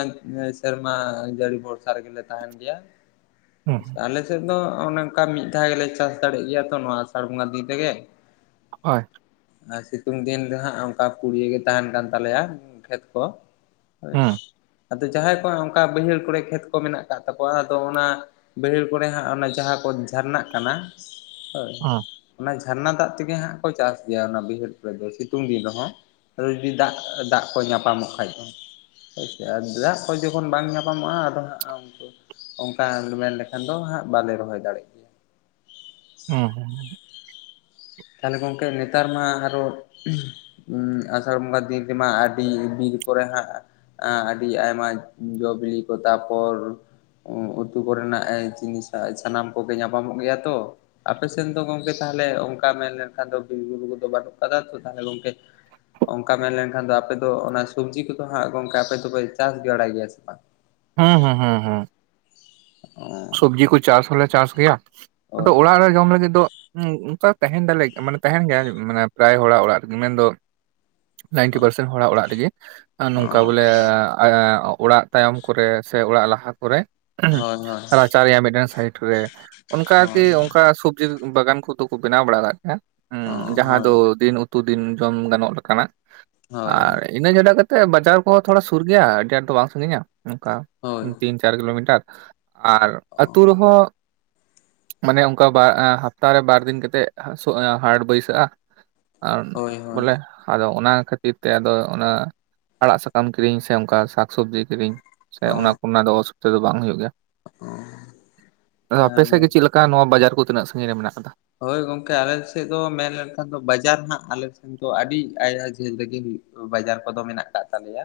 S1: ᱥᱮᱨᱢᱟ ᱡᱟᱹᱲᱤ ᱵᱷᱚᱨᱥᱟ ᱨᱮᱜᱮᱞᱮ ᱛᱟᱦᱮᱱ ᱜᱮᱭᱟ
S2: ᱦᱩᱸ ᱦᱩᱸ
S1: ᱟᱞᱮ ᱥᱮᱫ ᱫᱚ ᱚᱱᱮ ᱚᱱᱠᱟ ᱢᱤᱫ ᱫᱷᱟᱣ ᱜᱮᱞᱮ ᱪᱟᱥ ᱫᱟᱲᱮᱜ ᱜᱮᱭᱟ ᱛᱚ ᱱᱚᱣᱟ ᱟᱥᱟᱲ ᱵᱚᱸᱜᱟ ᱫᱤᱱ ᱨᱮᱜᱮ
S2: ᱦᱳᱭ
S1: ᱟᱨ ᱥᱤᱛᱩᱝ ᱫᱤᱱ ᱫᱚ ᱦᱟᱸᱜ ᱚᱱᱠᱟ ᱯᱩᱲᱤᱭᱟᱹ ᱜᱮ ᱛᱟᱦᱮᱱ ᱠᱟᱱ ᱛᱟᱞᱮᱭᱟ ᱠᱷᱮᱛ ᱠᱚ ᱦᱳᱭ
S2: ᱦᱩᱸ
S1: ᱟᱫᱚ ᱡᱟᱦᱟᱸᱭ ᱠᱚᱣᱟᱜ ᱚᱱᱠᱟ ᱵᱟᱹᱭᱦᱟᱹᱲ ᱠᱚᱨᱮ ᱠᱷᱮᱛ ᱠᱚ ᱢᱮᱱᱟᱜ ᱟᱠᱟᱫ ᱛᱟᱠᱚᱣᱟ ᱟᱫᱚ ᱚᱱᱟ ᱵᱟᱹᱭᱦᱟᱹᱲ ᱠᱚᱨᱮ ᱦᱟᱸᱜ ᱚᱱᱟ ᱡᱟᱦᱟᱸ ᱠᱚ ᱡᱷᱟᱨᱱᱟᱜ ᱠᱟᱱᱟ ᱦᱳᱭ
S2: ᱦᱩᱸ
S1: ᱚᱱᱟ ᱡᱷᱟᱨᱱᱟ ᱫᱟᱜ ᱛᱮᱜᱮ ᱦᱟᱸᱜ ᱠᱚ ᱪᱟᱥ ᱜᱮᱭᱟ ᱚᱱᱟ ᱵᱟᱹᱭᱦᱟᱹᱲ ᱠᱚᱨᱮ ᱫᱚ ᱥᱤᱛᱩᱝ ᱫᱤᱱ ᱨᱮᱦᱚᱸ ᱨᱩᱫᱤ ᱫᱟᱜ ᱫᱟᱜ ᱠᱚ ᱧᱟᱯᱟᱢᱚᱜ ᱠᱷᱟᱡ ᱫᱚ ᱦᱳᱭᱥᱮ ᱟᱨ ᱫᱟᱜ ᱠᱚ ᱡᱚᱠᱷᱚᱱ ᱵᱟᱝ ᱧᱟᱯᱟᱢᱚᱜᱼᱟ ᱟᱫᱚ ᱦᱟᱸᱜ ᱩᱱᱠᱩ ᱚᱱᱠᱟ ᱢᱮᱱ ᱞᱮᱠᱷᱟᱱ ᱫᱚ ᱦᱟᱸᱜ ᱵᱟᱞᱮ ᱨᱚᱦᱚᱭ ᱫᱟᱲᱮᱜ ᱜᱮᱭᱟ
S2: ᱦᱩᱸ
S1: ᱛᱟᱦᱞᱮ ᱜᱚᱢᱠᱮ ᱱᱮᱛᱟᱨ ᱢᱟ ᱟᱨᱚ ᱟᱥᱟᱲ ᱵᱚᱸᱜᱟ ᱫᱤᱱ ᱛᱮᱢᱟ ᱟᱹᱰᱤ ᱵᱤᱨ ᱠᱚᱨᱮ ᱦᱟᱸᱜ ᱮ ᱟᱹᱰᱤ ᱟᱭᱢᱟ ᱡᱚ ᱵᱤᱞᱤ ᱠᱚ ᱛᱟᱯᱚᱨ ᱩᱛᱩ ᱠᱚᱨᱮᱱᱟᱜ ᱡᱤᱱᱤᱥᱟᱜ ᱥᱟᱱᱟᱢ ᱠᱚᱜᱮ ᱧᱟᱯᱟᱢᱚᱜ ᱜᱮᱭᱟ ᱛᱚ ᱟᱯᱮ ᱥᱮᱱ ᱫᱚ ᱜᱚᱝᱠᱮ ᱛᱟᱦᱮᱞᱮ ᱚᱱᱠᱟ ᱢᱮᱱ ᱞᱮᱱᱠᱷᱟᱱ ᱫᱚ ᱵᱤᱨᱵᱩᱨᱩ ᱠᱚᱫᱚ ᱵᱟᱹᱱᱩᱜ ᱠᱟᱫᱟ ᱛᱚ ᱛᱟᱦᱞᱮ ᱜᱚᱝᱠᱮ ᱚᱱᱠᱟ ᱢᱮᱱᱞᱮᱱᱠᱷᱟᱱ ᱫᱚ ᱟᱯᱮ ᱫᱚ ᱚᱱᱟ ᱥᱚᱵᱡᱤ ᱠᱚᱫᱚ ᱦᱟᱸᱜ ᱜᱚᱝᱠᱮ ᱟᱯᱮ ᱫᱚᱯᱮ ᱪᱟᱥ ᱵᱟᱲᱟᱭ ᱜᱮᱭᱟ ᱥᱮ ᱵᱟᱝ
S2: ᱦᱩᱸ ᱦᱩᱸ ᱦᱩᱸ ᱦᱩᱸ
S1: ᱚ
S2: ᱥᱚᱵᱽᱡᱤ ᱠᱚ ᱪᱟᱥ ᱦᱚᱞᱮ ᱪᱟᱥ ᱜᱮᱭᱟ ᱟᱫᱚ
S1: ᱦᱳᱭ
S2: ᱚᱲᱟᱜ ᱨᱮ ᱡᱚᱢ ᱞᱟᱹᱜᱤᱫ ᱫᱚ ᱦᱮᱸ ᱚᱱᱠᱟ ᱛᱟᱦᱮᱱ ᱫᱟᱞᱮ ᱢᱟᱱᱮ ᱛᱟᱦᱮᱱ ᱜᱮᱭᱟ ᱢᱟᱱᱮ ᱯᱟᱨᱟᱭ ᱦᱚᱲᱟᱜ ᱚᱲᱟᱜ ᱨᱮᱜᱮ ᱢᱮᱱᱫᱚ ᱱᱟᱭᱤᱱᱴᱤ ᱯᱟᱨᱥᱮᱱᱴ ᱦᱚᱲᱟᱜ ᱚᱲᱟᱜ ᱨᱮᱜᱮ ᱱᱚᱝᱠᱟ
S1: ᱚ
S2: ᱵᱚᱞᱮ ᱚᱲᱟᱜ ᱛᱟᱭᱚᱢ ᱠᱚᱨᱮ ᱥᱮ ᱚᱲᱟᱜ ᱞᱟᱦᱟ ᱠᱚᱨᱮ
S1: ᱦᱳᱭ ᱦᱳᱭ
S2: ᱪᱟᱨ ᱨᱮᱭᱟᱜ ᱢᱤᱫᱴᱮᱱ ᱥᱟᱭᱤᱴ ᱨᱮ ᱚᱱᱠᱟ ᱟᱨᱠᱤ ᱚᱱᱠᱟ ᱥᱚᱵᱡᱤ ᱵᱟᱜᱟᱱ ᱠᱚᱫᱚ ᱠᱚ ᱵᱮᱱᱟᱣ ᱵᱟᱲᱟ ᱠᱟᱫ ᱜᱮᱭᱟ ᱡᱟᱦᱟᱸ
S1: ᱦᱳᱭ
S2: ᱫᱚ ᱫᱤᱱ ᱩᱛᱩ ᱫᱤᱱ ᱡᱚᱢ ᱜᱟᱱᱚᱜ ᱞᱮᱠᱟᱱᱟᱜ
S1: ᱦᱳᱭ ᱚ ᱦᱳᱭ
S2: ᱟᱨ ᱤᱱᱟᱹ ᱪᱷᱟᱰᱟ ᱠᱟᱛᱮᱫ ᱵᱟᱡᱟᱨ ᱠᱚᱦᱚᱸ ᱛᱷᱚᱲᱟ ᱥᱩᱨ ᱜᱮᱭᱟ ᱟᱹᱰᱤ ᱟᱸᱴ ᱫᱚ ᱵᱟᱝ ᱥᱟᱹᱜᱤᱧᱟ ᱚᱱᱠᱟ
S1: ᱦᱳᱭ ᱦᱳᱭ ᱦᱳᱭ
S2: ᱛᱤᱱ ᱪᱟᱨ ᱠᱤᱞᱳᱢᱤᱴᱟᱨ ᱟᱨ ᱟᱹᱛᱩ ᱨᱮᱦᱚᱸ ᱢᱟᱱᱮ ᱚᱱᱠᱟ ᱵᱟᱨ ᱦᱟᱯᱛᱟᱨᱮ ᱵᱟᱨᱫᱤᱱ ᱠᱟᱛᱮᱫ ᱦᱟᱴ ᱵᱟᱹᱭᱥᱟᱹᱜᱼᱟ ᱟᱨ
S1: ᱦᱳᱭ ᱦᱳᱭ
S2: ᱵᱚᱞᱮ ᱟᱫᱚ ᱚᱱᱟ ᱠᱷᱟᱹᱛᱤᱨ ᱠᱷᱟᱹᱛᱤᱨ ᱛᱮ ᱟᱫᱚ ᱚᱱᱟ ᱟᱲᱟᱜ ᱥᱟᱠᱟᱢ ᱠᱤᱨᱤᱧ ᱥᱮ ᱚᱱᱠᱟ ᱥᱟᱠᱥᱚᱵᱽᱡᱤ ᱠᱤᱨᱤᱧ ᱥᱮ
S1: ᱚ
S2: ᱚᱱᱟ ᱠᱚᱱᱟᱜ ᱫᱚ ᱚᱥᱩᱵᱤᱫᱷᱟ ᱫᱚ ᱵᱟᱝ ᱦᱩᱭᱩᱜ ᱜᱮᱭᱟ
S1: ᱚ
S2: ᱟᱫᱚ ᱟᱯᱮᱥᱮᱫ
S1: ᱛᱟᱦᱚᱞᱮ
S2: ᱜᱮ ᱪᱮᱫ ᱞᱮᱠᱟ ᱱᱚᱣᱟ ᱵᱟᱡᱟᱨ ᱠᱚ ᱛᱤᱱᱟᱹᱜ ᱥᱟᱺᱜᱤᱧ ᱨᱮ ᱢᱮᱱᱟᱜ ᱟᱠᱟᱫᱟ
S1: ᱦᱳᱭ ᱜᱚᱝᱠᱮ ᱟᱞᱮ ᱥᱮᱫ ᱫᱚ ᱢᱮᱱ ᱞᱮᱱᱠᱷᱟᱱ ᱫᱚ ᱵᱟᱡᱟᱨ ᱦᱟᱸᱜ ᱟᱞᱮᱥᱮᱫ ᱫᱚ ᱟᱹᱰᱤ ᱟᱭᱢᱟ ᱡᱷᱟᱹᱞ ᱨᱮᱜᱮ ᱦᱩᱭᱩᱜ ᱵᱟᱡᱟᱨ ᱠᱚᱫᱚ ᱢᱮᱱᱟᱜ ᱠᱟᱜ ᱛᱟᱞᱮᱭᱟ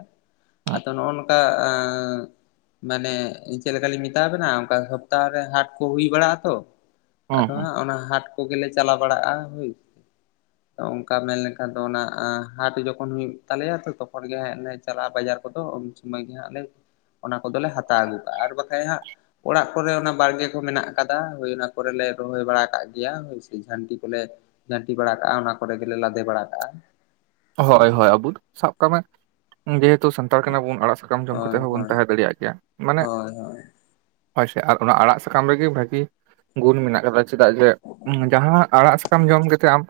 S1: ᱟᱫᱚ ᱱᱚᱜᱼᱚ ᱱᱚᱝᱠᱟ ᱢᱟᱱᱮ ᱪᱮᱫ ᱞᱮᱠᱟᱞᱤᱧ ᱢᱮᱛᱟᱣᱟᱵᱮᱱᱟ ᱚᱱᱠᱟ ᱥᱚᱯᱛᱟᱦ ᱨᱮ ᱦᱟᱴ ᱠᱚ ᱦᱩᱭ ᱵᱟᱲᱟᱜ ᱟᱛᱚ
S2: ᱦᱩᱸ
S1: ᱟᱫᱚ
S2: ᱦᱩᱸ
S1: ᱦᱟᱸᱜ ᱚᱱᱟ ᱦᱟᱴ ᱠᱚᱜᱮᱞᱮ ᱪᱟᱞᱟᱣ ᱵᱟᱲᱟᱜᱼᱟ ᱦᱳᱭ
S2: [inaudible]
S1: ᱛᱚ ᱚᱱᱠᱟ ᱢᱮᱱᱞᱠᱷᱟᱱ ᱫᱚ ᱚᱱᱟ ᱦᱟᱴ ᱡᱚᱠᱷᱚᱱ ᱦᱩᱭᱩᱜ ᱛᱟᱞᱮᱭᱟ ᱛᱚ ᱛᱚᱠᱷᱚᱱ ᱜᱮ ᱦᱮᱡ ᱞᱮ ᱪᱟᱞᱟᱜᱼᱟ ᱵᱟᱡᱟᱨ ᱠᱚᱫᱚ ᱥᱚᱢᱚᱭ ᱜᱮ ᱦᱟᱸᱜ ᱞᱮ ᱚᱱᱟ ᱠᱚᱫᱚᱞᱮ ᱦᱟᱛᱟᱣ ᱟᱹᱜᱩ ᱠᱟᱜᱼᱟ ᱟᱨ ᱵᱟᱠᱷᱟᱡ ᱦᱟᱸᱜ ᱚᱲᱟᱜ ᱠᱚᱨᱮ ᱚᱱᱟ ᱵᱟᱲᱜᱮ ᱠᱚ ᱢᱮᱱᱟᱜ ᱟᱠᱟᱫᱟ ᱦᱳᱭ ᱚᱱᱟ ᱠᱚᱨᱮᱞᱮ ᱨᱚᱦᱚᱭ ᱵᱟᱲᱟ ᱟᱠᱟᱫ ᱜᱮ ᱜᱮᱭᱟ ᱦᱳᱭᱥᱮ ᱡᱷᱟᱹᱱᱴᱤ ᱠᱚᱞᱮ ᱡᱷᱟᱹᱱᱴᱤ ᱵᱟᱲᱟ ᱠᱟᱜᱼᱟ ᱚᱱᱟ ᱠᱚᱨᱮ ᱜᱮᱞᱮ ᱞᱟᱫᱮ ᱵᱟᱲᱟ ᱠᱟᱜᱼᱟ
S2: ᱦᱳᱭ ᱦᱳᱭ ᱟᱵᱩ ᱥᱟᱵ ᱠᱟᱜ ᱢᱮ ᱡᱮᱦᱮᱛᱩ ᱥᱟᱱᱛᱟᱲ ᱠᱟᱱᱟ ᱵᱩᱱ ᱟᱲᱟᱜ ᱥᱟᱠᱟᱢ ᱡᱚᱢ
S1: ᱦᱳᱭ
S2: ᱠᱟᱛᱮᱫ ᱦᱚᱸᱵᱚᱱ ᱛᱟᱸᱦᱮ ᱫᱟᱲᱮᱭᱟᱜ ᱜᱮᱭᱟ ᱢᱟᱱᱮ
S1: ᱦᱳᱭ ᱦᱳᱭ
S2: ᱦᱳᱭ ᱥᱮ ᱟᱨ ᱚᱱᱟ ᱟᱲᱟᱜ ᱥᱟᱠᱟᱢ ᱨᱮᱜᱮ ᱵᱷᱟᱹᱜᱤ ᱜᱩᱱ ᱢᱮᱱᱟᱜ ᱟᱠᱟᱫᱟ ᱪᱮᱫᱟᱜ ᱡᱮ ᱡᱟᱦᱟᱸ ᱟᱲᱟᱜ ᱥᱟᱠᱟᱢ ᱡᱚᱢ ᱠᱟᱛᱮᱜ ᱟᱢ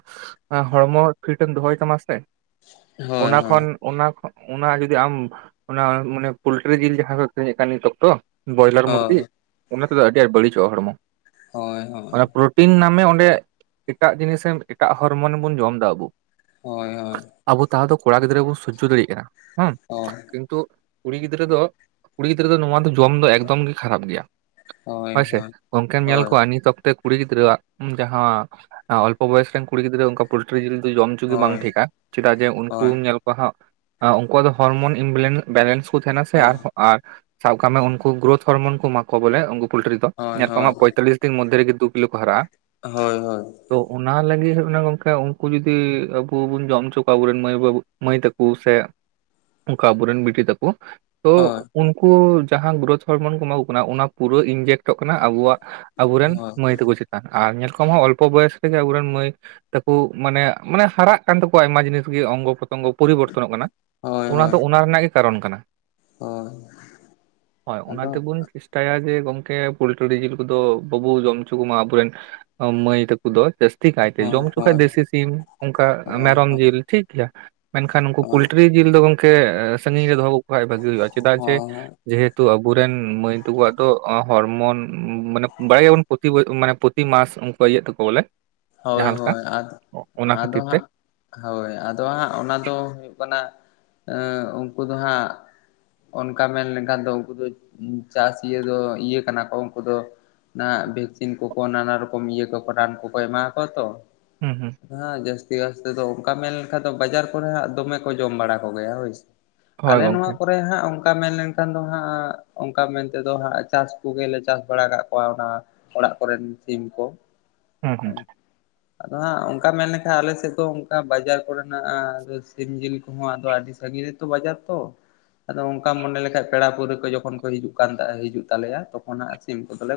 S2: ᱦᱚᱲᱢᱚ ᱯᱷᱤᱴᱢ ᱫᱚᱦᱚᱭ ᱛᱟᱢᱟ ᱥᱮ
S1: [unintelligible]
S2: ᱚᱱᱟ ᱠᱷᱚᱱ
S1: ᱦᱳᱭ
S2: ᱚᱱᱟ ᱚᱱᱟ ᱡᱩᱫᱤ ᱟᱢ ᱚᱱᱟ ᱢᱟᱱᱮ ᱯᱳᱚᱞᱴᱤᱨᱤ ᱡᱤᱞ ᱡᱟᱦᱟᱸ ᱠᱚ ᱟᱹᱠᱷᱤᱨᱤᱧᱮᱫ ᱠᱟᱱ ᱱᱤᱛ ᱚᱠᱛᱚ ᱵᱚᱭᱞᱟᱨ ᱢᱩᱨᱜᱤ
S1: ᱦᱳᱭ
S2: ᱚᱱᱟ ᱛᱮᱫᱚ ᱟᱹᱰᱤ ᱟᱸᱴ ᱵᱟᱹᱲᱤᱡᱚᱜᱼᱟ ᱦᱚᱲᱢᱚ
S1: ᱦᱳᱭ
S2: ᱚᱱᱟ
S1: ᱦᱳᱭ
S2: ᱴᱤᱱ ᱱᱟᱢᱮ ᱚᱸᱰᱮ ᱮᱴᱟᱜ ᱡᱤᱱᱤᱥᱮ ᱮᱴᱟᱜ ᱦᱚᱨᱢᱚᱱ ᱵᱚᱱ ᱡᱚᱢᱫᱟ ᱟᱵᱚ
S1: ᱦᱳᱭ ᱦᱳᱭ
S2: ᱟᱵᱚ ᱛᱟᱣ ᱫᱚ ᱠᱚᱲᱟ ᱜᱤᱫᱽᱨᱟᱹ ᱵᱚᱱ ᱥᱚᱡᱚᱚ ᱫᱟᱲᱮᱭᱟᱜ ᱠᱟᱱᱟ ᱦᱮᱸ
S1: ᱦᱳᱭ
S2: ᱠᱤᱱᱛᱩ ᱠᱩᱲᱤ ᱜᱤᱫᱽᱨᱟᱹ ᱫᱚ ᱠᱩᱲᱤ ᱜᱤᱫᱽᱨᱟᱹ ᱫᱚ ᱱᱚᱣᱟ ᱫᱚ ᱡᱚᱢ ᱫᱚ ᱮᱠᱫᱚᱢ ᱜᱮ ᱠᱷᱟᱨᱟᱯ ᱜᱮᱭᱟ
S1: ᱦᱳᱭ
S2: ᱦᱳᱭᱥᱮ
S1: ᱦᱳᱭ
S2: ᱜᱚᱝᱠᱮᱢ ᱧᱮᱞ ᱠᱚᱣᱟ ᱱᱤᱛ ᱠᱩᱲᱤ ᱜᱤᱫᱽᱟᱹᱣᱟᱜ ᱡᱟᱦᱟᱸ ᱚᱞᱯᱚ ᱵᱚᱭᱮᱥ ᱨᱮᱱ ᱠᱩᱲᱤ ᱜᱤᱫᱽᱨᱟᱹ ᱚᱱᱠᱟ ᱯᱚᱞᱴᱨᱤ ᱡᱤᱞ ᱫᱚ ᱡᱚᱢ ᱚᱪᱚ ᱜᱮ ᱵᱟᱝ
S1: ᱦᱳᱭ
S2: ᱴᱷᱤᱠᱟ ᱪᱮᱫᱟᱜ ᱡᱮ
S1: ᱦᱳᱭ
S2: ᱩᱱᱠᱩᱢ ᱧᱮᱞ ᱠᱚᱣᱟ ᱦᱟᱸᱜ ᱩᱱᱠᱩᱣᱟᱜ ᱫᱚ ᱦᱚᱲᱚᱨᱢᱚᱱ ᱵᱮᱞᱮᱱᱥ ᱠᱚ ᱛᱟᱦᱮᱱᱟ ᱥᱮ ᱟᱨ
S1: ᱦᱳᱭ
S2: ᱟᱨ ᱥᱟᱵ ᱠᱟᱜ ᱢᱮ ᱩᱱᱠᱩ ᱜᱨᱳᱛᱷ ᱦᱚᱨᱢᱚᱱ ᱠᱚ ᱮᱢᱟ ᱠᱚᱣᱟ ᱵᱚᱞᱮ ᱩᱱᱠᱩ ᱯᱳᱚᱞᱴᱨᱤ ᱫᱚ
S1: ᱦᱳᱭ
S2: ᱧᱮᱞ
S1: ᱦᱳᱭ ᱦᱳᱭ
S2: ᱠᱚᱣᱟᱢᱦᱟᱜ ᱯᱚᱸᱭᱛᱟᱞᱤᱥ ᱫᱤᱱ ᱢᱽᱮ ᱨᱮᱤ ᱫᱩ ᱠᱤᱞᱳ ᱠᱚ ᱦᱟᱨᱟᱜᱼᱟ
S1: ᱦᱳᱭ ᱦᱳᱭ
S2: ᱛᱚ ᱚᱱᱟ ᱞᱟᱹᱜᱤᱫ ᱦ ᱠᱟᱱᱟ ᱜᱚᱢᱠᱮ ᱩᱱᱠᱩ ᱡᱩᱚᱫᱤ ᱟᱵᱚ ᱵᱚᱱ ᱡᱚᱢ ᱦᱚᱪ ᱠᱟ ᱟᱵᱨᱮᱱ ᱢᱟᱹᱭ ᱵᱟᱹᱵᱩ ᱢᱟᱹᱭ ᱛᱟᱠᱚ ᱥᱮ ᱚᱠᱟ ᱟᱵᱚᱨᱮᱱ ᱵᱤᱴᱤ ᱛᱟᱠᱚ ᱛᱚ
S1: ᱦᱳᱭ
S2: ᱩᱱᱠᱩ ᱡᱟᱦᱟᱸ ᱜᱨᱡᱽ ᱦᱚᱲᱢᱚᱱ ᱠᱚ ᱮᱢᱟ ᱠᱚ ᱠᱟᱱᱟ ᱚᱱᱟ ᱯᱩᱨᱟᱹ ᱤᱱᱡᱮᱠᱴᱚᱜ ᱠᱟᱱᱟ ᱟᱵᱚᱣᱟᱜ ᱟᱵᱚ ᱨᱮᱱ ᱨᱮᱱ
S1: ᱦᱳᱭ
S2: ᱢᱟᱭ ᱛᱟᱠᱚ ᱪᱮ ᱟᱨ ᱧᱮᱞ ᱠᱚᱢ ᱦᱚᱸ ᱚᱞᱯᱚ ᱵᱚᱭᱚᱥ ᱨᱮᱜᱮ ᱟᱵᱚᱨᱮᱱ ᱢᱟᱹᱭ ᱛᱟᱠᱚ ᱢᱟᱱᱮ ᱢᱟᱱᱮ ᱦᱟᱨᱟᱜ ᱠᱟᱱ ᱛᱟᱠᱚᱣᱟ ᱟᱭᱢᱟ ᱡᱤᱱᱤᱥ ᱜᱮ ᱚᱝᱜᱚ ᱯᱨᱚᱛᱚᱝᱜᱚ ᱯᱚᱨᱤᱵᱚᱨᱛᱚᱱᱚᱜ ᱠᱟᱱᱟ
S1: ᱦᱳᱭ
S2: ᱚᱱᱟ
S1: ᱦᱳᱭ
S2: ᱫᱚ ᱚᱱᱟ ᱨᱮᱱᱟᱜ ᱜᱮ ᱠᱟᱨᱚᱱ ᱠᱟᱱᱟ
S1: ᱦᱳᱭ
S2: ᱦᱳᱭ ᱚᱱᱟ
S1: ᱟᱫᱚ
S2: ᱛᱮᱵᱚᱱ ᱫᱟᱭᱟᱜᱮ ᱜᱮ ᱜᱚᱢᱠᱮ ᱯᱳᱚᱞᱴᱨᱤ ᱡᱤᱞ ᱠᱚᱫᱚ ᱵᱟᱵᱚ ᱡᱚᱢ ᱦᱚᱪᱚ ᱠᱚᱟ ᱟᱵᱚᱨᱮᱱ ᱢᱟᱹᱭ ᱛᱟᱠᱚ ᱫᱚ ᱡᱟᱥᱛᱤ ᱠᱟᱭᱛᱮ ᱡᱚᱢ
S1: ᱦᱳᱭ
S2: ᱦᱚᱪᱚ ᱠᱷᱟᱱ
S1: ᱦᱳᱭ
S2: ᱫᱮᱥᱤ ᱥᱤᱢ ᱚᱱᱠᱟ
S1: ᱦᱳᱭ
S2: ᱢᱮᱨᱚᱢ
S1: ᱦᱳᱭ
S2: ᱡᱤᱞ ᱴᱷᱤᱠ ᱜᱮᱭᱟ ᱢᱮᱱᱠᱷᱟᱱ ᱩᱱᱠᱩ
S1: ᱦᱳᱭ
S2: ᱯᱳᱚᱞᱴᱨᱤ ᱡᱤᱞ ᱫᱚ ᱜᱚᱝᱠᱮ ᱥᱟᱹᱜᱤᱧ ᱨᱮ ᱫᱚᱦᱚᱠᱚ ᱠᱷᱟᱱᱡ ᱵᱷᱟᱜᱤ ᱦᱩᱭᱩᱜᱼᱟ ᱪᱮᱫᱟᱜ ᱡᱮ
S1: ᱦᱳᱭ
S2: ᱡᱮᱦᱮᱛᱩ ᱟᱵᱚᱨᱮᱱ ᱢᱟᱹᱭ ᱛᱟᱠᱚᱣᱟᱜ ᱫᱚ ᱦᱚᱲᱢᱚᱱ ᱢᱟᱱᱮ ᱵᱟᱲᱟᱭ ᱜᱮᱭᱟᱵᱚᱱ ᱯᱨᱚᱛᱤ ᱢᱟᱱᱮ ᱯᱨᱚᱛᱤ ᱢᱟᱥ ᱩᱱᱠᱩ ᱤᱭᱟᱹᱜ ᱛᱟᱠᱚ ᱵᱚᱞᱮ
S1: ᱦᱳᱭ
S2: ᱡᱟᱦᱟᱸ ᱞᱮᱠᱟ
S1: ᱦᱳᱭ ᱟ
S2: ᱚᱱᱟ
S1: ᱟᱫᱚ
S2: ᱠᱷᱟᱹᱛᱤᱨ ᱛᱮ
S1: ᱦᱟᱸᱜ ᱦᱳᱭ ᱟᱫᱚ ᱦᱟᱸᱜ ᱚᱱᱟ ᱫᱚ ᱦᱩᱭᱩᱜ ᱠᱟᱱᱟ ᱩᱱᱠᱩ ᱫᱚ ᱦᱟᱸᱜ ᱚᱱᱠᱟ ᱢᱮᱱ ᱞᱮᱠᱷᱟᱱ ᱫᱚ ᱩᱱᱠᱩ ᱫᱚ ᱪᱟᱥ ᱤᱭᱟᱹ ᱫᱚ ᱤᱭᱟᱹ ᱠᱟᱱᱟ ᱠᱚ ᱩᱱᱠᱩ ᱫᱚ ᱱᱟ ᱵᱷᱮᱠᱥᱤᱱ ᱠᱚᱠᱚ ᱱᱟᱱᱟ ᱨᱚᱠᱚᱢ ᱤᱭᱟᱹ ᱠᱚᱠᱚ ᱨᱟᱱ ᱠᱚᱠᱚ ᱮᱢᱟ ᱠᱚᱣᱟ ᱛᱚ
S2: ᱦᱩᱸ ᱦᱩᱸ
S1: ᱦᱮᱸ ᱡᱟᱹᱥᱛᱤ ᱠᱥᱛᱮ ᱫᱚ ᱚᱱᱠᱟ ᱢᱮᱱ ᱞᱮᱠᱷᱟᱱ ᱫᱚ ᱵᱟᱡᱟᱨ ᱠᱚᱨᱮ ᱦᱜ ᱫᱚᱢᱮ ᱠᱚ ᱡᱚᱢ ᱵᱟᱲᱟ ᱠᱚᱜᱮᱭᱟ ᱦᱳᱭᱥᱮ
S2: ᱦᱳᱭ
S1: ᱟᱞᱮ ᱱᱚᱣᱟ
S2: ᱜᱚᱝᱠᱮ
S1: ᱠᱚ ᱛᱟᱯᱚᱨᱮ ᱦᱟᱸᱜ ᱚᱱᱠᱟ ᱢᱮᱱᱞᱱᱠᱷᱟᱱ ᱫᱚ ᱦᱟᱸᱜ ᱚᱱᱠᱟ ᱢᱮᱱᱛᱮᱫᱚ ᱦᱟᱸᱜ ᱪᱟᱥ ᱠᱚᱜᱮᱞᱮ ᱪᱟᱥ ᱵᱟᱲᱟ ᱠᱟᱜ ᱠᱚᱣᱟ ᱚᱱᱟ ᱚᱲᱟᱜ ᱠᱚᱨᱮᱱ ᱥᱤᱢ ᱠᱚ
S2: ᱦᱩᱸ ᱦᱩᱸ
S1: ᱟᱫᱚ ᱦᱟᱸᱜ ᱚᱱᱠᱟ ᱢᱮᱱ ᱞᱮᱠᱷᱟ ᱟᱞᱮ ᱥᱮᱫ ᱫᱚ ᱚᱱᱠᱟ ᱵᱟᱡᱟᱨ ᱠᱚᱨᱮᱱᱟᱜ ᱟᱫᱚ ᱥᱤᱢ ᱡᱤᱞ ᱠᱚᱦᱚᱸ ᱟᱫᱚ ᱟᱹᱰᱤ ᱥᱟᱺᱜᱤᱧ ᱨᱮ ᱚ ᱵᱟᱡᱟᱨ ᱛᱚ ᱟᱫᱚ ᱚᱱᱠᱟ ᱢᱚᱱᱮ ᱞᱮᱠᱟᱱᱡ ᱯᱮᱲᱟ ᱯᱟᱹᱲᱦᱟᱹ ᱡᱚᱠᱷᱚᱱ ᱠᱚ ᱦᱤᱡᱩᱜ ᱠᱟᱱ ᱦᱤᱡᱩᱜ ᱛᱟᱞᱮᱭᱟ ᱛᱚᱠᱷᱚᱱᱜ ᱥᱤᱢ ᱠᱚᱫᱚᱞᱮ